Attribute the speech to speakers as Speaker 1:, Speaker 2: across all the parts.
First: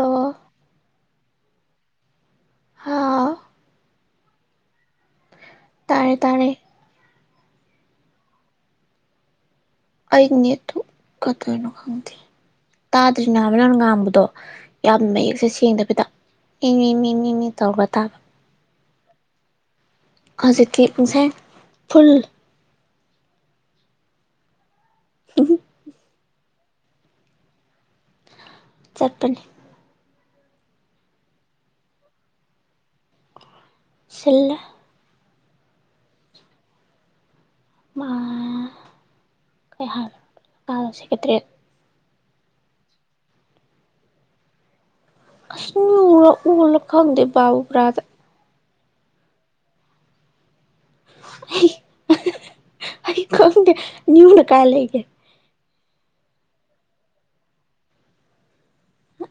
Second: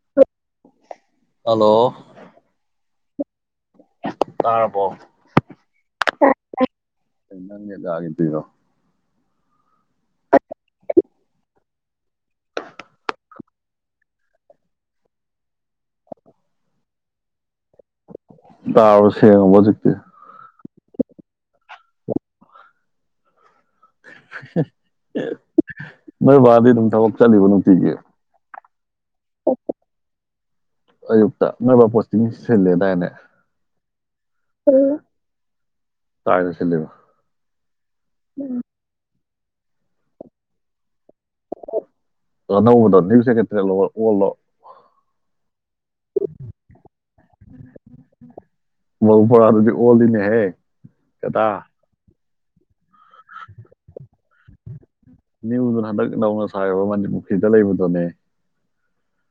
Speaker 1: ꯑꯣ
Speaker 2: ꯍꯜꯂꯣ
Speaker 1: ꯍꯥꯥꯎ
Speaker 2: ꯇꯥꯔꯔꯕꯣ
Speaker 1: ꯇꯥꯔꯦ ꯇꯥꯔꯦ
Speaker 2: ꯅꯪꯦꯗꯒꯗꯔꯣ
Speaker 1: ꯑꯩ ꯅꯦꯠꯇꯨ ꯀꯠꯇꯣꯏꯅꯣ ꯈꯪꯗꯦ ꯇꯥꯗ꯭ꯔꯤꯅꯦꯕ ꯅꯪ ꯉꯥꯡꯕꯗꯣ ꯌꯥꯝ ꯃꯌꯦꯛꯁꯦ ꯁꯦꯡꯗꯕꯤꯗ ꯑꯦ ꯃꯤ ꯃꯤ ꯃꯤ ꯃꯤ ꯇꯧꯔꯒ ꯇꯥꯕ
Speaker 2: ꯇꯥꯔꯕꯣ ꯁꯦꯡꯂꯥꯕꯣ ꯍꯧꯖꯤꯛꯇꯤ
Speaker 1: ꯍꯧꯖꯤꯛꯇꯤ ꯄꯨꯡꯁꯦꯡ ꯐꯨꯜ
Speaker 2: ꯅꯣꯏ ꯕꯥꯗꯤ ꯑꯗꯨꯝ ꯊꯕꯛ ꯆꯠꯂꯤꯕ ꯅꯨꯡꯇꯤꯒꯤ
Speaker 1: ꯆꯠꯄꯅꯤ
Speaker 2: ꯑꯌꯨꯛꯇ ꯅꯣꯏꯕ ꯄꯣꯁꯇꯤꯡ ꯁꯤꯜꯂꯦꯗꯥꯏꯅꯦ
Speaker 1: ꯁꯤꯜꯂꯥ
Speaker 2: ꯇꯥꯏꯅ ꯁꯤꯕ
Speaker 1: ꯑ ꯀ ꯑ ꯑꯦꯠꯇꯦ
Speaker 2: ꯑ ꯅꯗꯣꯅꯤꯕ ꯁꯦꯀꯠꯇꯜꯂꯣ
Speaker 1: ꯑꯁ ꯍ ꯂ ꯈ ꯍꯗ ꯕꯥꯕ ꯄꯨꯔꯥꯗ
Speaker 2: ꯋꯥ ꯐꯔꯥ ꯑꯗꯨꯗꯤ ꯑꯣꯜꯂꯤꯅꯦ ꯍꯦ ꯀꯗꯥ
Speaker 1: ꯑꯩꯀꯦ ꯅꯌꯅ ꯀꯂꯒ
Speaker 2: ꯅ꯭ꯌꯨꯗꯨꯅ ꯍꯟꯗꯛ ꯅꯧꯅ ꯁꯥꯕ ꯃꯅꯤ ꯄꯨꯈ꯭ꯔꯤꯗ ꯂꯩꯕꯗꯨꯅꯦ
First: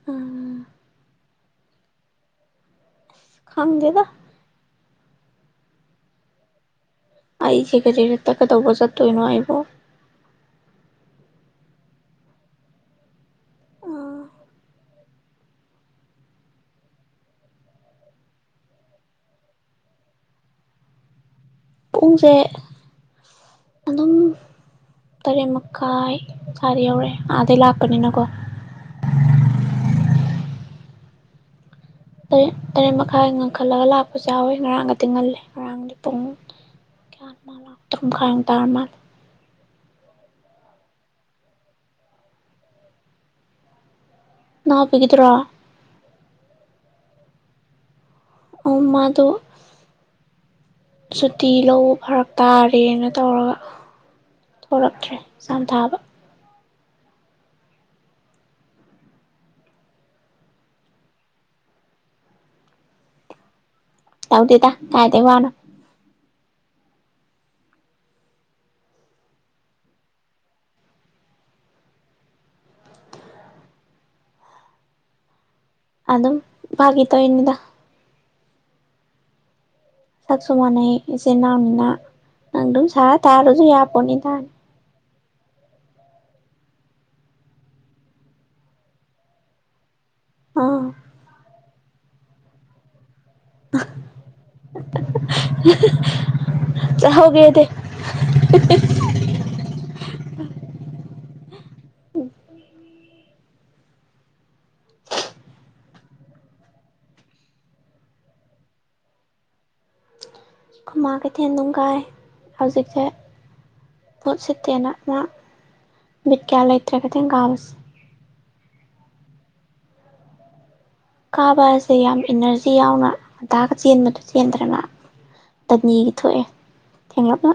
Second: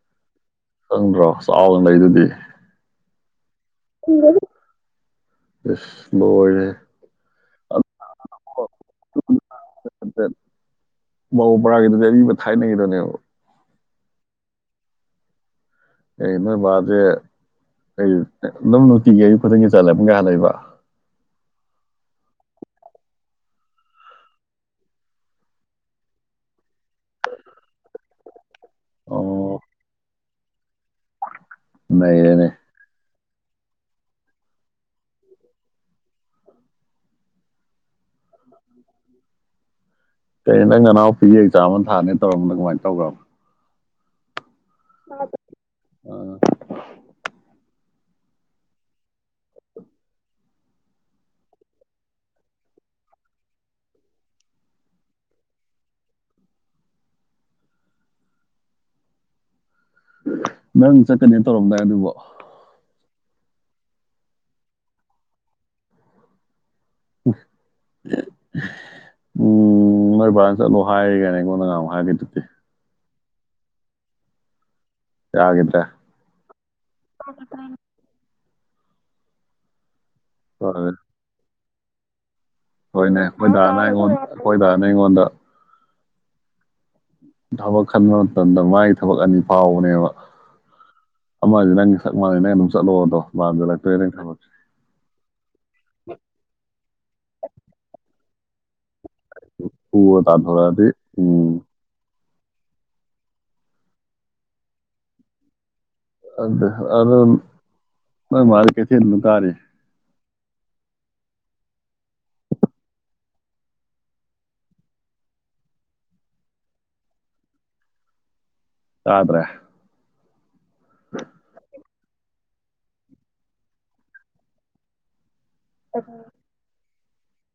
Speaker 1: ꯎꯝ
Speaker 2: ꯈꯪꯗ꯭ꯔꯣ ꯆꯥꯎꯅ ꯂꯩꯗꯨꯗꯤ
Speaker 1: ꯈꯪꯗꯦꯗ
Speaker 2: ꯑꯁ ꯃꯜꯅꯦ
Speaker 1: ꯑꯩꯁꯦꯀꯖꯔꯦ ꯇꯀꯗꯕꯖꯥ ꯇꯣꯏꯅꯣ ꯑꯕꯣ
Speaker 2: ꯕꯕꯎ ꯄꯔꯥꯒꯤꯗꯨꯗꯤ ꯑꯔꯤꯕ ꯊꯥꯏꯅꯒꯤꯗꯨꯅꯦꯕ ꯑꯩ ꯅꯣꯏꯕꯥꯁꯦ ꯑꯩ ꯑꯗꯨꯝ ꯅꯨꯡꯇꯤꯒꯤ ꯑꯌꯨꯛ ꯈꯨꯗꯤꯡꯒꯤ ꯆꯠꯂꯕ ꯀꯍꯥꯟ ꯂꯩꯕ
Speaker 1: ꯄꯨꯡꯁꯦ ꯑꯗꯨꯝ ꯇꯔꯦꯠ ꯃꯈꯥꯏ ꯁꯥꯗ ꯌꯧꯔꯛꯑꯦ ꯑꯥꯗꯩ ꯂꯥꯛꯄꯅꯤꯅꯀꯣ
Speaker 2: ꯑꯣ
Speaker 1: ꯇ
Speaker 2: ꯅꯩꯔꯦꯅꯦ
Speaker 1: ꯇꯔ ꯃꯈ ꯥꯏ ꯉꯟꯈꯠꯂꯒ ꯂꯥꯛꯄꯁꯨ ꯌꯥꯎꯋꯤ ꯉꯔꯥꯡꯒꯗꯤ ꯉꯜꯜꯂꯤꯦ ꯉꯔꯥꯡꯗꯤ ꯄꯨꯡ ꯀꯌꯥ ꯃꯥꯂ ꯇꯔꯨ ꯃꯈ ꯃꯈꯥꯏ ꯇꯥꯔ ꯃꯥꯜꯂꯦ
Speaker 2: ꯀꯔꯤ ꯅꯪ ꯉꯅꯥꯎꯄꯤꯒꯤ ꯑꯦꯛꯖꯥꯝ ꯑꯃ ꯊꯥꯅꯤ ꯇꯧꯔꯝꯕꯅꯣ ꯀꯃꯥꯏꯅ ꯇꯧꯕꯈ꯭ꯔꯣ
Speaker 1: ꯅꯅꯥꯎꯕꯤꯒꯗ꯭ꯔꯣ ꯑꯣ ꯃꯥꯗ ꯁꯨꯇꯤ ꯂ ꯐꯔꯛ ꯇꯥꯔꯦꯅ ꯇꯧꯔꯒ ꯊꯣꯛꯂꯛꯇ꯭ꯔꯦ ꯆꯥꯝꯊꯥꯕ
Speaker 2: ꯅꯪ ꯆꯠꯀꯅꯤꯅ ꯇꯧꯔꯝꯗꯥꯏ ꯑꯗꯨꯕꯨ
Speaker 1: ꯇꯧꯗꯦꯗ ꯀꯥꯏꯗ ꯋꯥꯅ
Speaker 2: ꯎꯝ ꯅꯣꯏ ꯕꯥ ꯆꯠꯂꯨ ꯍꯥꯏꯔꯤꯒꯅꯦ ꯑꯩꯉꯣꯟꯅ ꯉꯃꯨꯛ ꯍꯥꯏꯔꯒꯦ ꯑꯗꯨꯗꯤ ꯍꯥꯏ ꯑꯗꯨ
Speaker 1: ꯑ ꯑꯗꯨꯝ ꯐꯒꯤꯦ ꯇ ꯏꯅꯤꯗ ꯆꯥꯛ ꯁꯣꯃꯅ ꯏꯁ ꯅꯝ ꯑ [unintelligible]
Speaker 2: ꯍꯣꯏꯅꯦ ꯑꯩꯈꯣꯏ ꯗꯥꯔꯅ ꯑꯩꯉꯣꯟꯗ ꯑꯩꯈꯣꯏ ꯗꯥꯔꯅ ꯑꯩꯉꯣꯟꯗ ꯊꯕꯛ ꯈꯟꯕ ꯃꯇꯝꯗ ꯃꯥꯒꯤ ꯊꯕꯛ ꯑꯅꯤ ꯐꯥꯎꯕꯅꯦꯕ
Speaker 1: ꯑꯥ
Speaker 2: ꯃꯥꯁꯤꯦ ꯅꯪꯒꯤ ꯁ ꯃ ꯃꯥꯥꯟꯦ ꯅꯪ ꯑꯗꯨꯝ ꯆꯠꯂꯣꯑꯣꯗꯣ
Speaker 1: ꯍꯧꯒꯗꯤ [unintelligible]
Speaker 2: ꯄꯨꯔ ꯇꯥꯟꯊꯣꯔꯛꯑꯗꯤ ꯎꯝ ꯑꯗꯨꯗ ꯑꯗꯨꯗ ꯃ ꯃꯥꯔ ꯀꯦ ꯊꯤ ꯂꯨꯀꯔꯤ
Speaker 1: ꯈꯨꯃꯥ ꯀꯩꯊꯦꯜ ꯅꯨꯡꯝ ꯀꯥꯏ ꯍꯧꯖꯤꯛꯁꯦ ꯃꯍꯨꯠ ꯁꯤꯠꯇꯦꯅ ꯃꯥ ꯃꯤꯠ ꯀꯌꯥ ꯂꯩꯇ꯭ꯔꯦ ꯀꯩꯊꯦꯜ ꯀꯥꯕꯁꯦ
Speaker 2: ꯑꯗꯨꯗ꯭ꯔꯦ
Speaker 1: ꯀꯥꯕ ꯍꯥꯏꯁꯦ ꯌꯥꯝ ꯏꯅꯔꯖꯤ ꯌꯥꯎꯅ ꯑꯗꯥꯒ ꯆꯦꯟꯕꯗꯨ ꯆꯦꯟꯗ꯭ꯔꯦꯅ ꯇꯅꯤꯒꯤ ꯊꯣꯛꯑꯦ ꯊꯦꯡꯂꯞꯂ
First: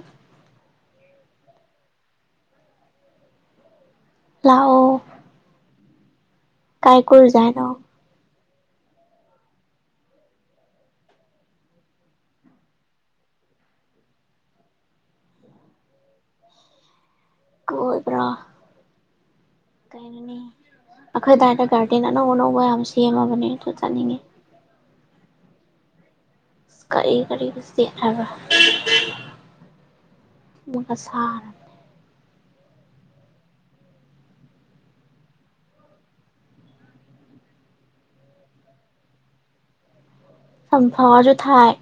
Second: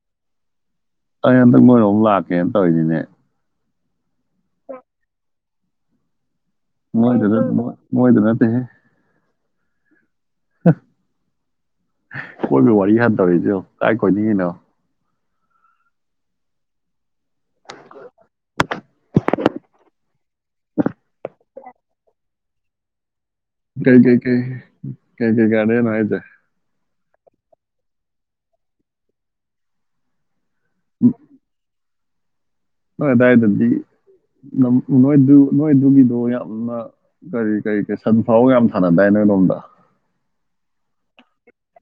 Speaker 2: ꯑꯩ ꯍꯟꯗꯛ ꯃꯣꯏ ꯑꯃꯛ ꯂꯥꯛꯀꯦꯅ ꯇꯧꯔꯤꯁꯤꯅꯦ
Speaker 1: ꯂꯥꯛꯑꯣ ꯀꯥꯏ
Speaker 2: ꯃꯣꯏꯗ
Speaker 1: ꯀꯣꯏꯔꯨꯖꯦ ꯍꯥꯏꯅꯣ
Speaker 2: ꯃꯣꯏꯗꯅ ꯃꯗꯦ ꯀꯣꯏꯕ ꯋꯥꯔꯤ ꯍꯥꯟ ꯇꯧꯔꯛꯁꯨ ꯀꯥꯏ ꯀꯣꯏꯅꯤꯡꯉꯤꯅꯣ
Speaker 1: ꯀꯣꯏꯕ꯭ꯔꯥ ꯀꯩꯅꯩꯅꯣꯅꯤ ꯑꯩꯈꯣꯏꯗꯥꯏꯗ ꯒꯥꯔꯗꯦꯟ ꯑꯅꯧ ꯑꯅꯧꯕ ꯌꯥꯝ ꯁꯦꯝꯃꯕꯅꯦ ꯑꯗꯨ
Speaker 2: ꯀꯩ ꯀꯩ
Speaker 1: ꯆꯠꯅꯤꯡꯉꯤ
Speaker 2: ꯀꯩ ꯀꯩ ꯀꯩ ꯀꯗꯦꯅ ꯀꯖꯦ
Speaker 1: ꯀꯔꯤ ꯀꯔꯤꯕ ꯃ ꯁꯔ
Speaker 2: ꯅꯣꯏ ꯑꯗꯨꯗꯥꯋꯥꯏꯗꯗꯤ ꯅꯣꯏꯗꯨ ꯅꯣꯏꯗꯨꯒꯤꯗꯣ ꯌꯥꯝꯅ ꯀꯔꯤ ꯀꯔꯤ ꯀꯔꯤ ꯁꯟ ꯐꯥꯎ ꯌꯥꯝ ꯊꯥꯅꯗꯥꯏ ꯅ ꯑꯔꯣꯝꯗ
Speaker 1: ꯁꯐꯋꯥꯁꯨ ꯊꯥꯏ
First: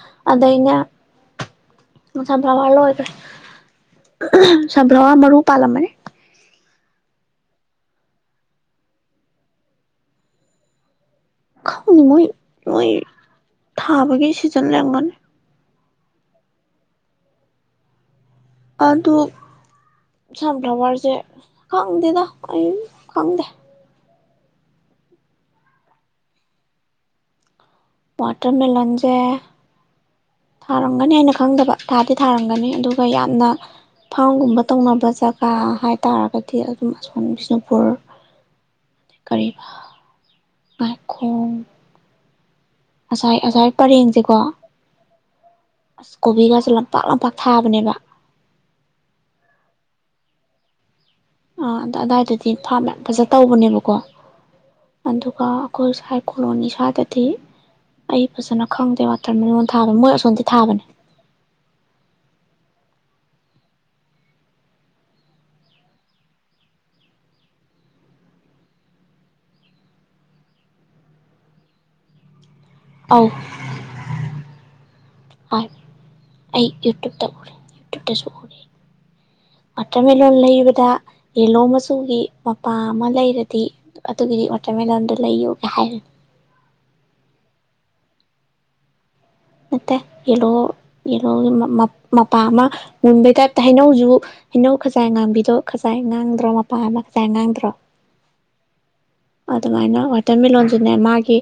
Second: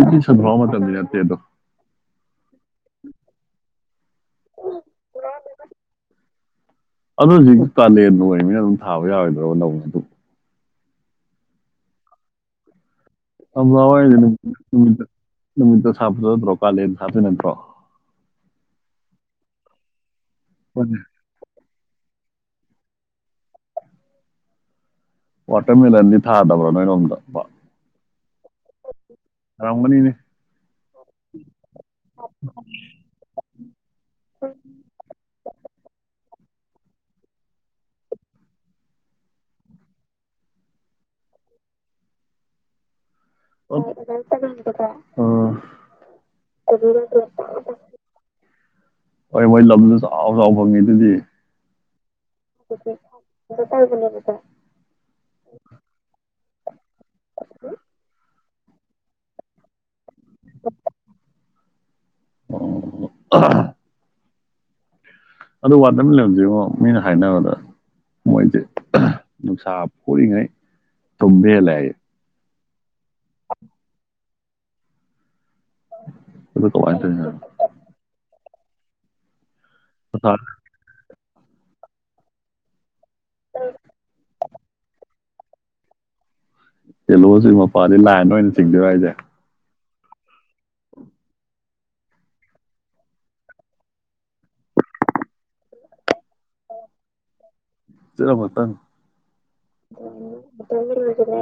Speaker 2: ꯑꯗꯨ ꯁꯚꯥꯎ ꯑꯃ ꯃꯇꯝꯅꯤꯇꯦꯗꯣ
Speaker 1: ꯁꯕ꯭ꯔꯋꯥ ꯂꯣꯏꯈ꯭ꯔꯦ ꯁꯕ꯭ꯔꯋꯥ ꯃꯔꯨ ꯄꯥꯜꯂꯝꯕꯅꯦ
Speaker 2: ꯑꯗꯨ ꯍꯧꯖꯤꯛꯇ ꯀꯥꯂꯦꯟ ꯑꯣꯏꯕꯅꯤꯅ ꯑꯗꯨꯝ ꯊꯥꯕ ꯌꯥꯔꯣꯏꯗ꯭ꯔꯣ ꯂꯧ ꯑꯗꯨ
Speaker 1: ꯈꯥꯎꯅꯤ ꯃꯣꯏ ꯃꯣꯏ ꯊꯥꯕꯒꯤ ꯁꯤꯖꯟ ꯂꯩꯔꯝꯒꯅꯤ
Speaker 2: ꯑꯋꯥꯗꯃꯤꯃꯤ ꯗ꯭ꯔꯣ ꯀꯥ ꯂꯩ ꯁꯥꯇ ꯅꯠꯇ꯭ꯔꯣ
Speaker 1: ꯑꯗꯨ ꯁꯝ
Speaker 2: ꯍꯣꯏꯅꯦ
Speaker 1: ꯊ꯭ꯔꯋꯥꯔꯁꯦ ꯀꯗꯗ ꯑꯩ ꯈꯪꯗꯦ
Speaker 2: ꯋꯥꯇꯔꯃꯦꯂꯟꯗꯤ ꯊꯥꯗꯕ꯭ꯔꯥ ꯅꯣꯏꯔꯣꯝꯗ
Speaker 1: ꯋꯥꯇꯔꯃꯦꯂꯟꯁꯦ
Speaker 2: ꯊꯥꯔꯝꯒꯅꯤꯅꯦ
Speaker 1: ꯊꯥꯔꯝꯒꯅꯤ ꯍꯥꯏꯅ ꯈꯪꯗꯕ ꯊꯥꯗꯤ ꯊꯥꯔꯝꯒꯅꯤ ꯑꯗꯨꯒ ꯌꯥꯝꯅ ꯐꯥꯝꯒꯨꯝꯕ ꯇꯧꯅꯕ ꯖꯒꯥ ꯍꯥꯏ ꯇꯥꯔꯒꯗꯤ ꯑꯗꯨꯝ ꯑꯁꯣꯝ ꯕꯤꯁꯅꯨꯄꯨꯔ ꯀꯔꯤꯕ ꯉꯏꯈꯣꯡ
Speaker 2: [unintelligible] ꯀꯣꯕꯤꯒꯁꯦ [unintelligible]
Speaker 1: ꯑꯁ ꯀꯣꯕꯤꯒꯁꯦ ꯂꯝꯄꯥꯛ ꯂꯝꯄꯥꯛ ꯊꯥꯕꯅꯦꯕ
Speaker 2: ꯃꯣꯏ ꯃꯣꯏ ꯅꯝꯁꯦ ꯆꯣꯎ ꯆꯥꯎꯅꯐꯪ ꯑꯗꯨꯗꯤ
Speaker 1: ꯑ ꯑꯗꯥꯏꯗꯨ ꯗꯤ ꯐꯥꯝ ꯌꯥꯝ ꯐꯖ ꯇꯧꯕꯅꯦꯕꯀꯣ ꯑꯗꯨꯒ ꯑꯩꯈꯣꯏ ꯁ꯭ꯥꯏ ꯀꯣꯂꯣꯅꯤ ꯏꯁ꯭ꯋꯥꯏꯗꯗꯤ ꯑꯩ ꯐꯖꯅ ꯈꯪꯗꯦ ꯋꯥꯇꯔ ꯃꯦꯂꯣꯟ ꯊꯥꯕ ꯃꯣꯏ ꯁꯣꯟꯗꯤ ꯊꯥꯕꯅꯦ
Speaker 2: ꯑ [unintelligible] ꯑꯗꯨ ꯋꯥꯗ ꯋꯥꯇꯔ ꯃꯦꯂꯣꯜ ꯁꯦ ꯉꯣ ꯃꯤꯅ ꯍꯥꯏꯅꯕꯗ ꯃꯣꯏꯁꯦ ꯅꯨꯡꯁꯥ ꯐꯨꯔꯤꯉꯩ ꯇꯨꯝꯕ ꯍꯦꯜꯂꯦ ꯍꯥꯏꯌꯦ
Speaker 1: ꯑꯧ [unintelligible]
Speaker 2: ꯑꯗꯨ
Speaker 1: ꯑꯩ
Speaker 2: ꯀꯃꯥꯏꯅ
Speaker 1: ꯌꯨꯇꯨꯕ ꯇ
Speaker 2: ꯇꯧꯔꯤꯅꯣ
Speaker 1: ꯎꯔꯦ ꯌꯨꯇꯨꯕ ꯇꯁꯨ ꯎꯔꯦ ꯋꯥꯇꯔ
Speaker 2: ꯅꯨꯡꯁꯥ
Speaker 1: ꯃꯦꯂꯣꯜ ꯂꯩꯕꯗ ꯌꯦꯂꯣ ꯃꯆꯨꯒꯤ ꯃꯄꯥꯝ ꯑꯃ ꯂꯩꯔꯗꯤ ꯑꯗꯨꯒꯤꯗꯤ [unintelligible] ꯂꯩꯆꯨ ꯀ [unintelligible]
Speaker 2: ꯆꯦꯂꯣ ꯁꯦ ꯃꯄꯥꯜꯗꯩ ꯂꯥꯏꯟ ꯑꯣꯏꯅ ꯆꯤꯡꯗꯣꯏꯔꯣ ꯍꯥꯏꯁꯦ
Speaker 1: ꯅꯠꯇꯦ ꯌꯦꯜꯂꯣ ꯌꯦꯂꯣꯒꯤ ꯃꯄꯥ ꯑꯃ ꯉꯨꯟꯕꯩ ꯇꯥꯏꯞꯇ ꯍꯩꯅꯧꯖꯨ ꯍꯩꯅꯧ ꯈꯖꯥꯏ ꯉꯥꯡꯕꯤꯗꯣ ꯈꯖꯥꯏ ꯉꯥꯡꯗ꯭ꯔꯣ ꯃꯄꯥ ꯑꯃ ꯈꯖꯥꯏ ꯉꯥꯡꯗ꯭ꯔꯣ
Speaker 2: [unintelligible]
Speaker 1: ꯑꯗꯨꯃꯥꯏꯅ ꯋꯥꯇꯔ ꯃꯤꯂꯂꯣꯟꯁꯤꯅꯦ ꯃꯥꯒꯤ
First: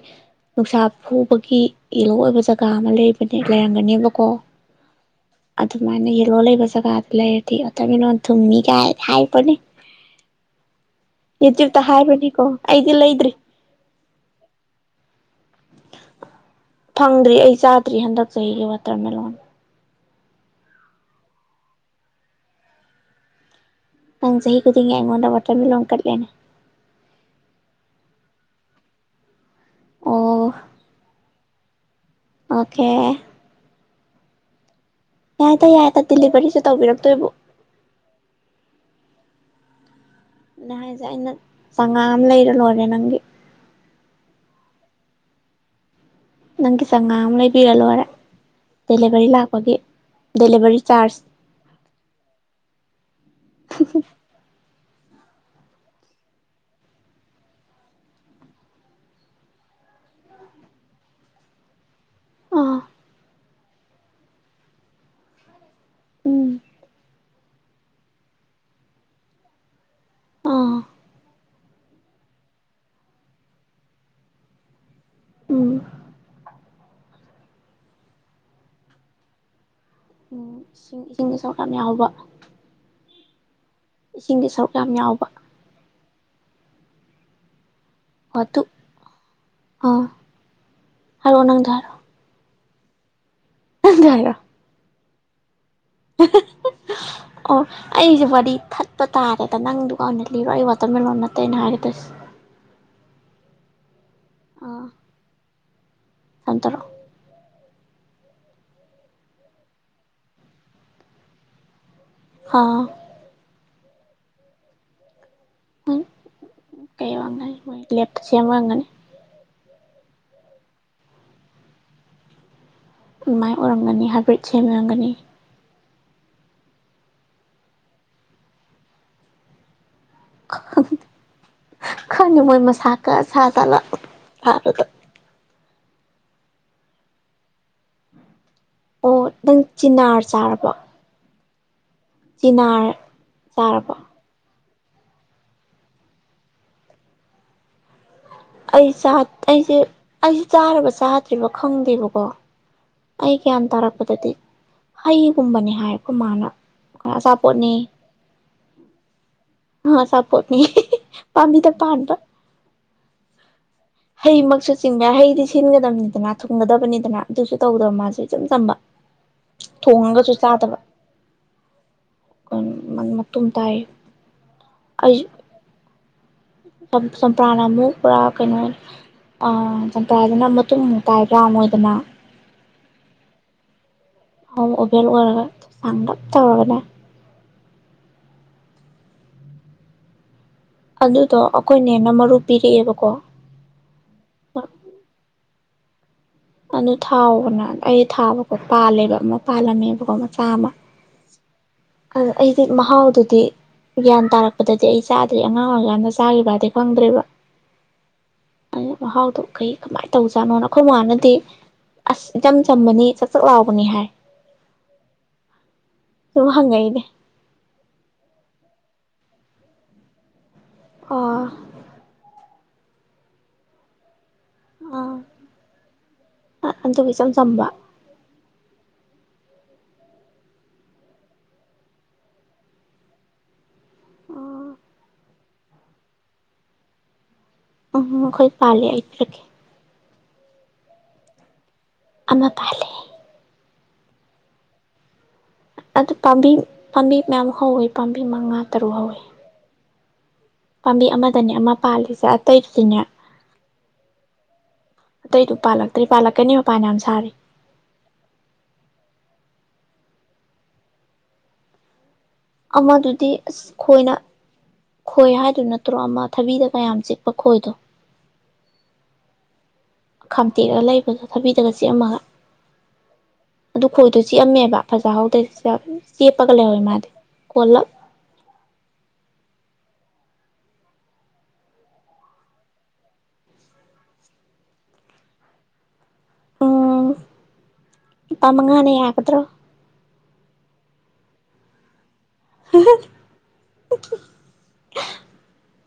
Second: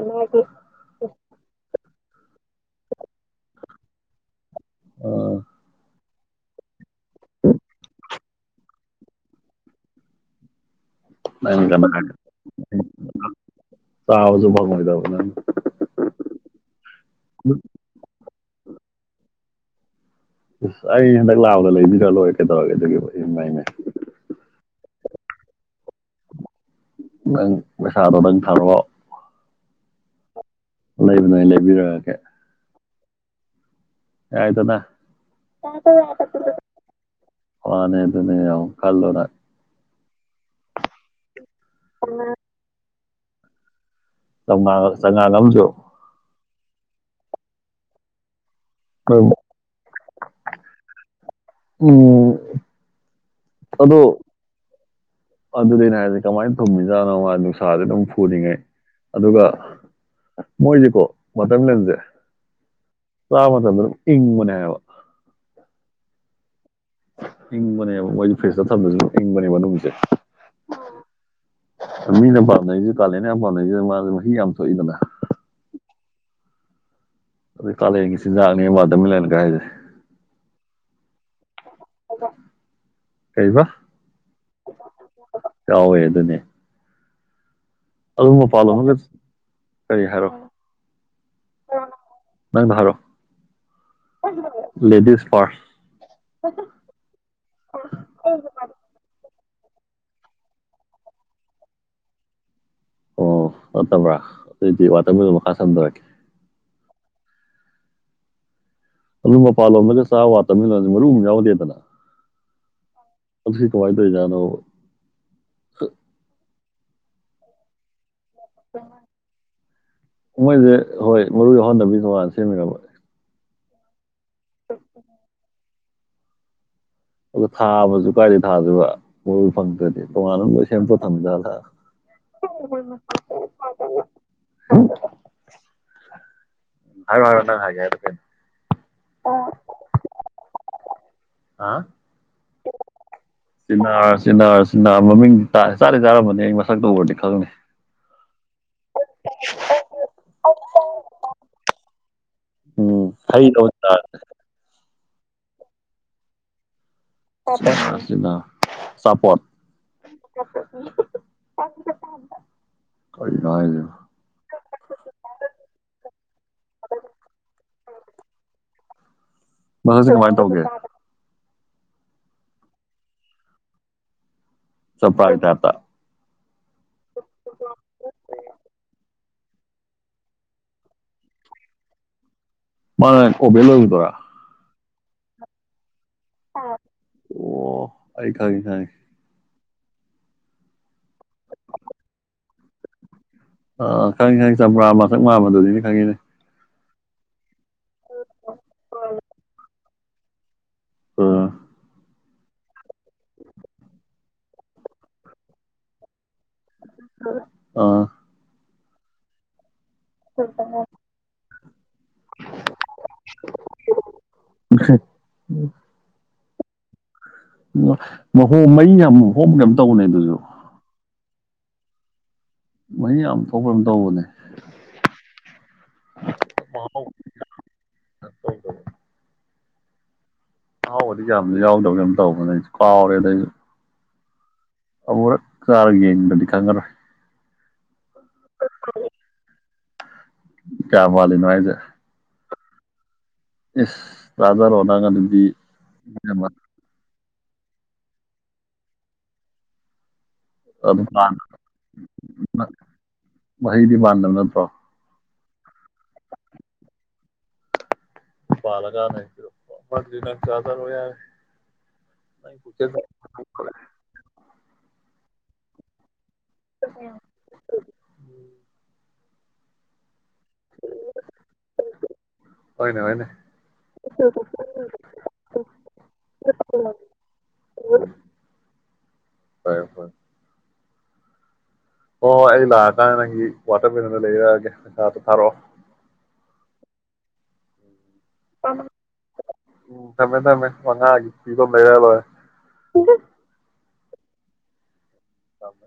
Speaker 1: ꯅꯨꯡꯁꯥ ꯐꯨꯕꯒꯤ ꯌꯦꯂꯣ ꯑꯣꯏꯕꯆꯠ ꯀꯥ ꯑꯃ ꯂꯩꯕꯅꯦ ꯂꯩꯔꯝꯒꯅꯦꯕꯀꯣ ꯑꯗꯨꯃꯥꯏꯅ [unintelligible] ꯂꯩꯕꯖꯒꯥꯗ ꯂꯩꯔꯗꯤ ꯑꯇꯔꯃꯤꯅꯣꯟ ꯊꯨꯝꯃꯤ ꯀꯥꯏ ꯍꯥꯏ ꯄꯅꯦ ꯌꯨꯇꯨꯞꯇ ꯍꯥꯏꯕꯅꯤꯀꯣ ꯑꯩꯗꯤ ꯂꯩꯗ꯭ꯔꯤ
Speaker 2: ꯆꯕꯁꯨ ꯐꯪꯉꯣꯏꯗ [unintelligible]
Speaker 1: ꯐꯪꯗ꯭ꯔꯤ ꯑꯩ ꯆꯥꯗ꯭ꯔꯤ ꯍꯟꯗꯛ ꯆꯍꯤꯒꯤ ꯋꯥꯇꯔꯃꯦꯂꯣꯟ
Speaker 2: ꯑꯁ ꯑꯩ ꯍꯟꯗꯛ ꯂꯥꯛꯕꯗ ꯂꯩꯕꯤꯔ ꯂꯣꯏꯔꯦ ꯀꯩꯗꯧꯔꯒꯦ ꯑꯗꯨꯒꯤꯕꯨ ꯏꯃꯥꯏꯃꯥꯏ
Speaker 1: ꯅꯪ ꯆꯍꯤ ꯈꯨꯗꯤꯡꯒꯤ ꯑꯩꯉꯣꯟꯗ ꯋꯥꯇꯔꯃꯤꯂꯂꯣꯟ ꯀꯠꯂꯦꯅꯦ
Speaker 2: ꯅꯪ ꯄꯩꯁꯥꯗꯣ ꯅꯪ ꯊꯣ
Speaker 1: ꯑꯣ
Speaker 2: ꯂꯩꯕꯅ ꯑꯩ ꯂꯩꯕꯤꯔꯛꯑꯒꯦ
Speaker 1: ꯑꯣꯀꯦ
Speaker 2: ꯌꯥꯏꯗꯅ
Speaker 1: ꯌꯥꯏꯗ ꯌꯥꯏꯗ ꯗꯤꯂꯤꯚꯔꯤꯁꯨ ꯇꯧꯕꯤꯔꯛꯇꯣꯏꯕꯨ
Speaker 2: [unintelligible] ꯃꯥꯅꯦ ꯑꯗꯨꯅꯦ ꯌꯥꯝ ꯈꯜꯂꯨ ꯅꯪ [unintelligible]
Speaker 1: ꯅ ꯍꯥꯏꯁꯦ ꯑꯩꯅ ꯆꯉꯥꯡ ꯑꯃ ꯂꯩꯔ ꯂꯣꯏꯔꯦ ꯅꯪꯒꯤ
Speaker 2: ꯆ ꯆꯪꯉ ꯂꯧꯖꯣ
Speaker 1: ꯅꯪꯒꯤ ꯆꯪꯉꯥꯡ ꯑꯃ ꯂꯩꯕꯤꯔ ꯂꯣꯏꯔꯦ ꯗꯦꯂꯤꯚꯔꯤ ꯂꯥꯛꯄꯒꯦ ꯗꯦꯂꯤꯚꯔꯤ ꯆꯥꯔꯖ
Speaker 2: ꯎꯝ ꯑꯗꯣ ꯑꯗꯨꯗꯩꯅꯣ ꯍꯥꯏꯁꯦ ꯀꯃꯥꯏꯅ ꯊꯨꯝꯃꯤꯖꯥꯠꯅꯣ ꯃꯥ ꯅꯨꯡꯁꯥꯥꯁꯦ ꯑꯗꯨꯝ ꯐꯨꯔꯤꯉꯩ ꯑꯗꯨꯒ ꯃꯣꯏꯁꯦꯀꯣ ꯃꯇꯝꯂꯁꯦ
Speaker 1: ꯑꯥ
Speaker 2: ꯔꯃꯇꯗ꯭ꯔꯝ ꯏꯪꯨꯅꯌꯥꯕ
Speaker 1: ꯎꯝ
Speaker 2: ꯏꯪꯕꯅꯦꯕ ꯃꯣꯏꯁꯦ ꯐꯦꯁꯇ ꯊꯝꯗꯁꯨ ꯏꯪꯕꯅꯦꯕ ꯅꯨꯃꯤꯠꯁꯦ
Speaker 1: ꯑꯥ
Speaker 2: ꯃꯤꯅ ꯄꯥꯝꯅꯔꯤꯁꯦ ꯀꯥꯂꯦꯟ ꯌꯥꯝ ꯄꯥꯝꯅꯔꯤꯁꯤꯦ ꯃꯥꯁꯦ ꯃꯍꯤ ꯌꯥꯝ ꯊꯣꯛꯏꯗꯅ
Speaker 1: ꯎꯝ
Speaker 2: ꯑꯗꯨꯩ ꯀꯥꯂꯦꯟꯒꯤ ꯆꯤꯟꯖꯥꯛꯅꯤꯕꯥꯗꯃꯤꯂꯅ ꯀꯥꯏꯁꯦ
Speaker 1: ꯏꯁꯤꯡ ꯏꯁꯤꯡꯁꯦ ꯆꯔꯈ ꯌꯥꯝ ꯌꯥꯎꯕ
Speaker 2: ꯀꯩꯕ
Speaker 1: ꯏꯁꯤꯡꯒꯤ ꯁꯔꯨꯛ ꯌꯥꯝ ꯌꯥꯎꯕ
Speaker 2: ꯑꯗꯨꯅꯦ ꯑꯗꯨ
Speaker 1: ꯋꯥꯇꯨ
Speaker 2: ꯃꯄꯥꯥꯜꯂꯣꯒ
Speaker 1: ꯑꯥ
Speaker 2: ꯀꯔꯤ ꯍꯥꯏꯔꯣ
Speaker 1: ꯍꯥꯏꯔꯛꯑꯣ ꯅꯪꯗꯣ ꯍꯥꯏꯔꯛꯑꯣ
Speaker 2: ꯅꯪ ꯃꯍꯔꯣ
Speaker 1: ꯅꯪꯗꯣ ꯍꯥꯏꯔꯛꯑꯣ
Speaker 2: ꯂꯦꯗꯤꯁ ꯄꯔ
Speaker 1: ꯑꯣ ꯑꯩꯁꯦ ꯃꯗꯤ ꯊꯠꯄ ꯇꯥꯔꯦ ꯅꯪ ꯗꯨꯀꯥꯟ ꯍ ꯂꯤꯔꯣ ꯑꯩ ꯋꯥꯇꯔꯃꯦꯂꯣꯟꯣꯟ ꯅꯠꯇꯦꯅ ꯍꯥꯏꯔꯗꯁꯦ
Speaker 2: ꯑꯣ ꯕ꯭ꯔꯥ ꯑꯗꯨꯑꯣꯗꯤ ꯋꯥꯇꯔ ꯃꯈꯥ ꯁꯗꯛꯀꯤꯦ
Speaker 1: ꯑꯟꯇꯔꯣ
Speaker 2: ꯑꯗꯨ ꯃꯄꯥꯟꯂꯣꯝꯗ ꯆꯥ ꯋꯥ ꯇꯥꯃꯤꯜꯁ ꯃꯔꯨ ꯑꯃ ꯌꯥꯎꯗꯦꯗꯅ
Speaker 1: ꯑꯥ
Speaker 2: ꯀꯃꯥꯏꯗꯖꯅꯣ ꯈꯨ [unintelligible]
Speaker 1: ꯎ ꯀꯩ ꯋꯥꯉꯣꯏ ꯊꯆ ꯑꯃꯒꯅꯤ
Speaker 2: ꯃꯣꯏꯁꯦ ꯍꯣꯏ ꯃꯔꯨ ꯌꯥꯎꯍꯟꯗꯕꯤ ꯇꯣꯉꯥꯟꯅ ꯁꯦꯝꯃꯤꯅꯕ
Speaker 1: ꯥꯏ ꯑꯣꯔꯝꯅꯤ ꯍꯥꯏ ꯄ꯭ꯔꯤꯠꯁꯕꯤꯝꯒꯅꯤ
Speaker 2: ꯑꯗꯨ ꯊꯥꯕꯁꯨ ꯀꯥꯏꯗ ꯊꯥꯗꯣꯏꯕ ꯃꯣꯏꯜ ꯐꯪꯗ꯭ꯔꯗꯤ ꯇꯣꯉꯥꯟꯅ ꯂꯣꯏ ꯁꯦꯝꯇꯣꯛ ꯊꯝꯖꯥꯠꯂ
Speaker 1: ꯈꯣꯏꯅ ꯃꯣꯏ ꯃꯁꯥꯀ ꯁꯥ ꯇꯂ
Speaker 2: ꯍꯥꯏꯔ ꯍꯥꯏꯔꯅ ꯍꯥꯏꯒꯦ
Speaker 1: ꯑꯣ ꯅꯪ ꯆꯤꯅꯥꯔ ꯆꯥꯔꯕ
Speaker 2: ꯍꯥ
Speaker 1: ꯆꯥꯔꯕꯣ
Speaker 2: ꯁꯤꯟꯅꯔ ꯁꯤꯅꯔ ꯁꯤ ꯃꯃꯤꯡ ꯆꯥꯗꯤ ꯆꯥꯔꯕꯅꯤ ꯑꯩ ꯃꯁꯛꯇ ꯎꯔꯗꯤ ꯈꯪꯅꯤ
Speaker 1: ꯑꯩ ꯑꯩꯁꯦ ꯑꯩꯁꯦ ꯆꯥꯔꯕ ꯆꯥꯗ꯭ꯔꯤꯕ ꯈꯪꯗꯦꯕꯀꯣ
Speaker 2: ꯎꯝ
Speaker 1: ꯑꯩ
Speaker 2: ꯍꯩꯔꯣ
Speaker 1: ꯒ꯭ꯌꯥꯟ
Speaker 2: ꯆꯤꯅꯥꯔ
Speaker 1: ꯇꯥꯔꯛꯄꯗꯗꯤ ꯍꯩꯒꯨꯝꯕꯅꯦ ꯍꯥꯏꯀꯣ ꯃꯥꯅ ꯑꯆꯥꯄꯣꯠꯅꯤ
Speaker 2: ꯖꯤꯅꯥ ꯑꯆꯥꯄꯣꯠ
Speaker 1: ꯑꯥ ꯁꯞꯄꯣꯠꯅꯤ ꯄꯥꯃꯤ ꯇ ꯄꯕ
Speaker 2: ꯀꯩꯒ
Speaker 1: ꯍꯩꯃꯛꯁꯨ ꯆꯤꯡꯕ ꯌꯥꯏ ꯍꯩꯗꯤ ꯁꯤꯟꯒꯗꯕꯅꯤꯗꯅ ꯊꯨꯡꯒꯗꯕꯅꯤꯗꯅ ꯑꯗꯨꯁꯨ ꯇꯧꯗꯕ ꯃꯥꯁꯨꯦ ꯏꯆꯝ ꯆꯝꯕ
Speaker 2: ꯃꯁꯛꯁꯦ
Speaker 1: ꯊꯣꯡꯉꯒꯁꯨ
Speaker 2: ꯀꯃꯥꯏꯅ ꯇꯧꯒꯦ
Speaker 1: ꯆꯥꯗꯕ ꯀꯨꯝ ꯇꯥꯏ
Speaker 2: ꯆꯄ ꯊꯥ ꯇ
Speaker 1: ꯁꯄ꯭ꯔꯥꯅ ꯑꯃꯨ ꯄꯨꯔꯥ ꯀꯩꯅꯣ ꯑꯥ ꯆꯝꯄ꯭ꯔꯥꯁꯤꯅ ꯃꯇꯨꯡ ꯇꯥꯏꯕ꯭ꯔꯥ ꯃꯣꯏꯗꯅ
Speaker 2: ꯃꯥ ꯀꯣꯕꯂꯣꯁꯨꯗꯔꯥ
Speaker 1: ꯐꯦꯟ ꯑꯣꯏꯔ ꯑꯒꯝ ꯇꯒꯅꯦ
Speaker 2: ꯑꯣ ꯑꯩ ꯈꯟꯒꯦ ꯈꯟꯒꯦ
Speaker 1: ꯑꯗꯨꯗꯣ ꯑꯩꯈꯣꯏꯅ ꯍꯦꯟꯅ ꯃꯔꯨ ꯄꯤꯔꯛꯑꯦꯕꯀꯣ
Speaker 2: ꯑ ꯈꯪ ꯈꯪ ꯆꯝꯄ꯭ꯔꯥ ꯃꯊꯛ ꯃꯕꯗꯨꯗꯤ ꯈꯟꯒꯦꯅꯦ
Speaker 1: ꯑꯗꯨ ꯊꯥꯎꯑꯣꯅꯥ ꯑꯩ ꯊꯥꯕꯀꯣ ꯄꯥꯜꯂꯦꯕ ꯑꯃ ꯄꯥꯜꯂꯝꯃꯦꯕ ꯀꯣ ꯃꯆꯥ ꯑꯃ
Speaker 2: ꯑꯝ
Speaker 1: ꯑ ꯑꯩꯗꯤ ꯃꯍꯥꯎꯗꯨꯗꯤ ꯒ꯭ꯌꯥꯟ ꯇꯥꯔꯛꯄꯗꯗꯤ ꯑꯩ ꯆꯥꯗ꯭ꯔꯤ ꯑꯉꯥꯡ ꯑꯣꯏꯔꯀꯥꯟꯗ ꯆꯥꯈꯤꯕ ꯍꯥꯏꯗꯤ
Speaker 2: ꯑꯥ
Speaker 1: ꯑꯗꯨ ꯃꯍꯥꯎꯗꯣ ꯀꯩ ꯀꯃꯥꯏꯅ ꯇꯧꯖꯥꯠꯅꯣꯅ ꯅꯈꯣꯏ ꯃꯃꯥꯟꯅꯗꯤ ꯑꯁ ꯏꯆꯝ ꯆꯝꯕꯅꯤ ꯆꯥꯛ ꯆꯥꯛ ꯂꯥꯎꯕꯅꯤ ꯍꯥꯏ ꯁꯝꯉꯛꯏꯅꯦ
Speaker 2: ꯃꯩ ꯀꯣꯝ ꯃꯍꯤ ꯌꯥꯝꯍꯣꯝꯒꯨꯝ ꯇꯧꯕꯅꯦ ꯑꯗꯨꯁꯨ
Speaker 1: ꯑꯣ
Speaker 2: ꯃꯍꯤ ꯌꯥꯝ ꯊꯣꯛꯄ꯭ꯔ ꯑꯃ ꯇꯧꯕꯅꯦ
Speaker 1: ꯑꯥ ꯑ ꯑꯗꯒ ꯏꯆꯝꯁ ꯆꯝꯕ
Speaker 2: ꯑꯍꯥꯎꯕꯗꯤ ꯌꯥꯝꯗꯤ ꯌꯥꯎꯗꯕ ꯌꯥꯝ ꯇꯧꯗ ꯑꯩꯁꯨ ꯀꯥꯎꯔꯦ ꯑꯗꯩꯁꯨ
Speaker 1: ꯑꯝ
Speaker 2: ꯄꯨꯔ ꯆꯥꯔꯒꯥ ꯌꯦꯟꯗꯔ꯭ꯗꯤ ꯈꯪꯂꯥꯔꯣꯏ
Speaker 1: ꯎꯝ ꯑꯩꯈꯣꯏ ꯄꯥꯜꯂꯦ ꯍꯥꯏꯕꯤꯔꯛꯀꯦ
Speaker 2: ꯀꯌꯥ ꯋꯥꯅꯅꯨꯡꯥꯏꯖꯦ
Speaker 1: ꯑꯃ ꯇꯂꯦ
Speaker 2: ꯔꯥꯖꯥ ꯔꯣꯍꯅꯥꯒꯥꯟꯙꯗꯤ
Speaker 1: ꯑꯗ ꯄꯝꯕ ꯄꯝꯕꯤ ꯃꯌꯥꯝ ꯍꯧꯋꯤ ꯄꯥꯝꯕꯤ ꯃꯉꯥ ꯇꯔꯨꯛ ꯍꯧꯋꯤ
Speaker 2: ꯑꯗꯨ
Speaker 1: ꯄꯥꯝꯕꯤ
Speaker 2: ꯄꯥꯟ
Speaker 1: ꯑꯃꯗꯅꯦ ꯑꯃ ꯄꯥꯜꯂꯤꯁꯦ ꯑꯇꯩꯁꯤꯅꯦ
Speaker 2: ꯃꯍꯩꯗꯤ ꯄꯥꯟꯗꯕ ꯅꯠꯇ꯭ꯔꯣ
Speaker 1: ꯑꯇꯩꯗꯨ ꯄꯥꯜꯂꯛꯇ꯭ꯔꯤ ꯄꯥꯜꯂꯛꯀꯅꯤ ꯃꯄꯥꯟꯅ ꯌꯥꯝ ꯁꯥꯔꯤ
Speaker 2: ꯔꯖ ꯐ ꯂ ꯆꯗ ꯌꯥꯔꯦ ꯅꯪ ꯄꯨꯛꯆꯦꯟ
Speaker 1: ꯑꯃꯗꯨꯗꯤ ꯑꯁ ꯈꯣꯏꯅ ꯈꯣꯏ ꯍꯥꯏꯗꯨ ꯅꯠꯇ꯭ꯔꯣ ꯑꯃ ꯊꯕꯤꯗ ꯀꯌꯥꯝ ꯆꯤꯛꯄ ꯈꯣꯏꯗꯣ ꯈꯥꯝꯇꯦꯛꯑ ꯂꯩꯕꯗꯣ ꯊꯕꯤꯗꯒ ꯆꯤꯛꯑꯝꯃꯒ
Speaker 2: ꯍꯣꯏꯅꯦ ꯍꯣꯏꯅꯦ
Speaker 1: ꯑꯗꯨ ꯈꯣꯏꯗꯣ ꯆꯤꯛꯑꯝꯃꯦꯕ ꯐꯖꯍꯧꯗ꯭ꯔ ꯆꯦꯞꯄꯒ ꯂꯩꯍꯧꯋꯦ ꯃꯥꯗꯤ ꯀꯣꯜꯂꯞ
Speaker 2: ꯍꯔ ꯍꯣꯏ ꯍꯣꯏ ꯍꯣꯏ ꯑꯩ ꯂꯥꯛꯑꯀꯥꯟꯗ ꯅꯪꯒꯤ ꯋꯥꯇꯔ ꯃꯤꯂꯟꯗ ꯂꯩꯔꯛꯑꯒꯦ ꯄꯩꯁꯥꯗ ꯊꯥꯔꯛꯑꯣ
Speaker 1: ꯑꯣ ꯄꯥ ꯃꯉꯅꯦ ꯌꯥꯒꯗ꯭ꯔꯣ
Speaker 2: ꯇꯃꯦ ꯇꯃꯦ ꯋꯥꯉ ꯄꯤꯊꯣ ꯃꯔꯂꯣꯏ
Speaker 1: [unintelligible] ꯑꯣꯊ
Speaker 2: ꯊꯃꯃꯦ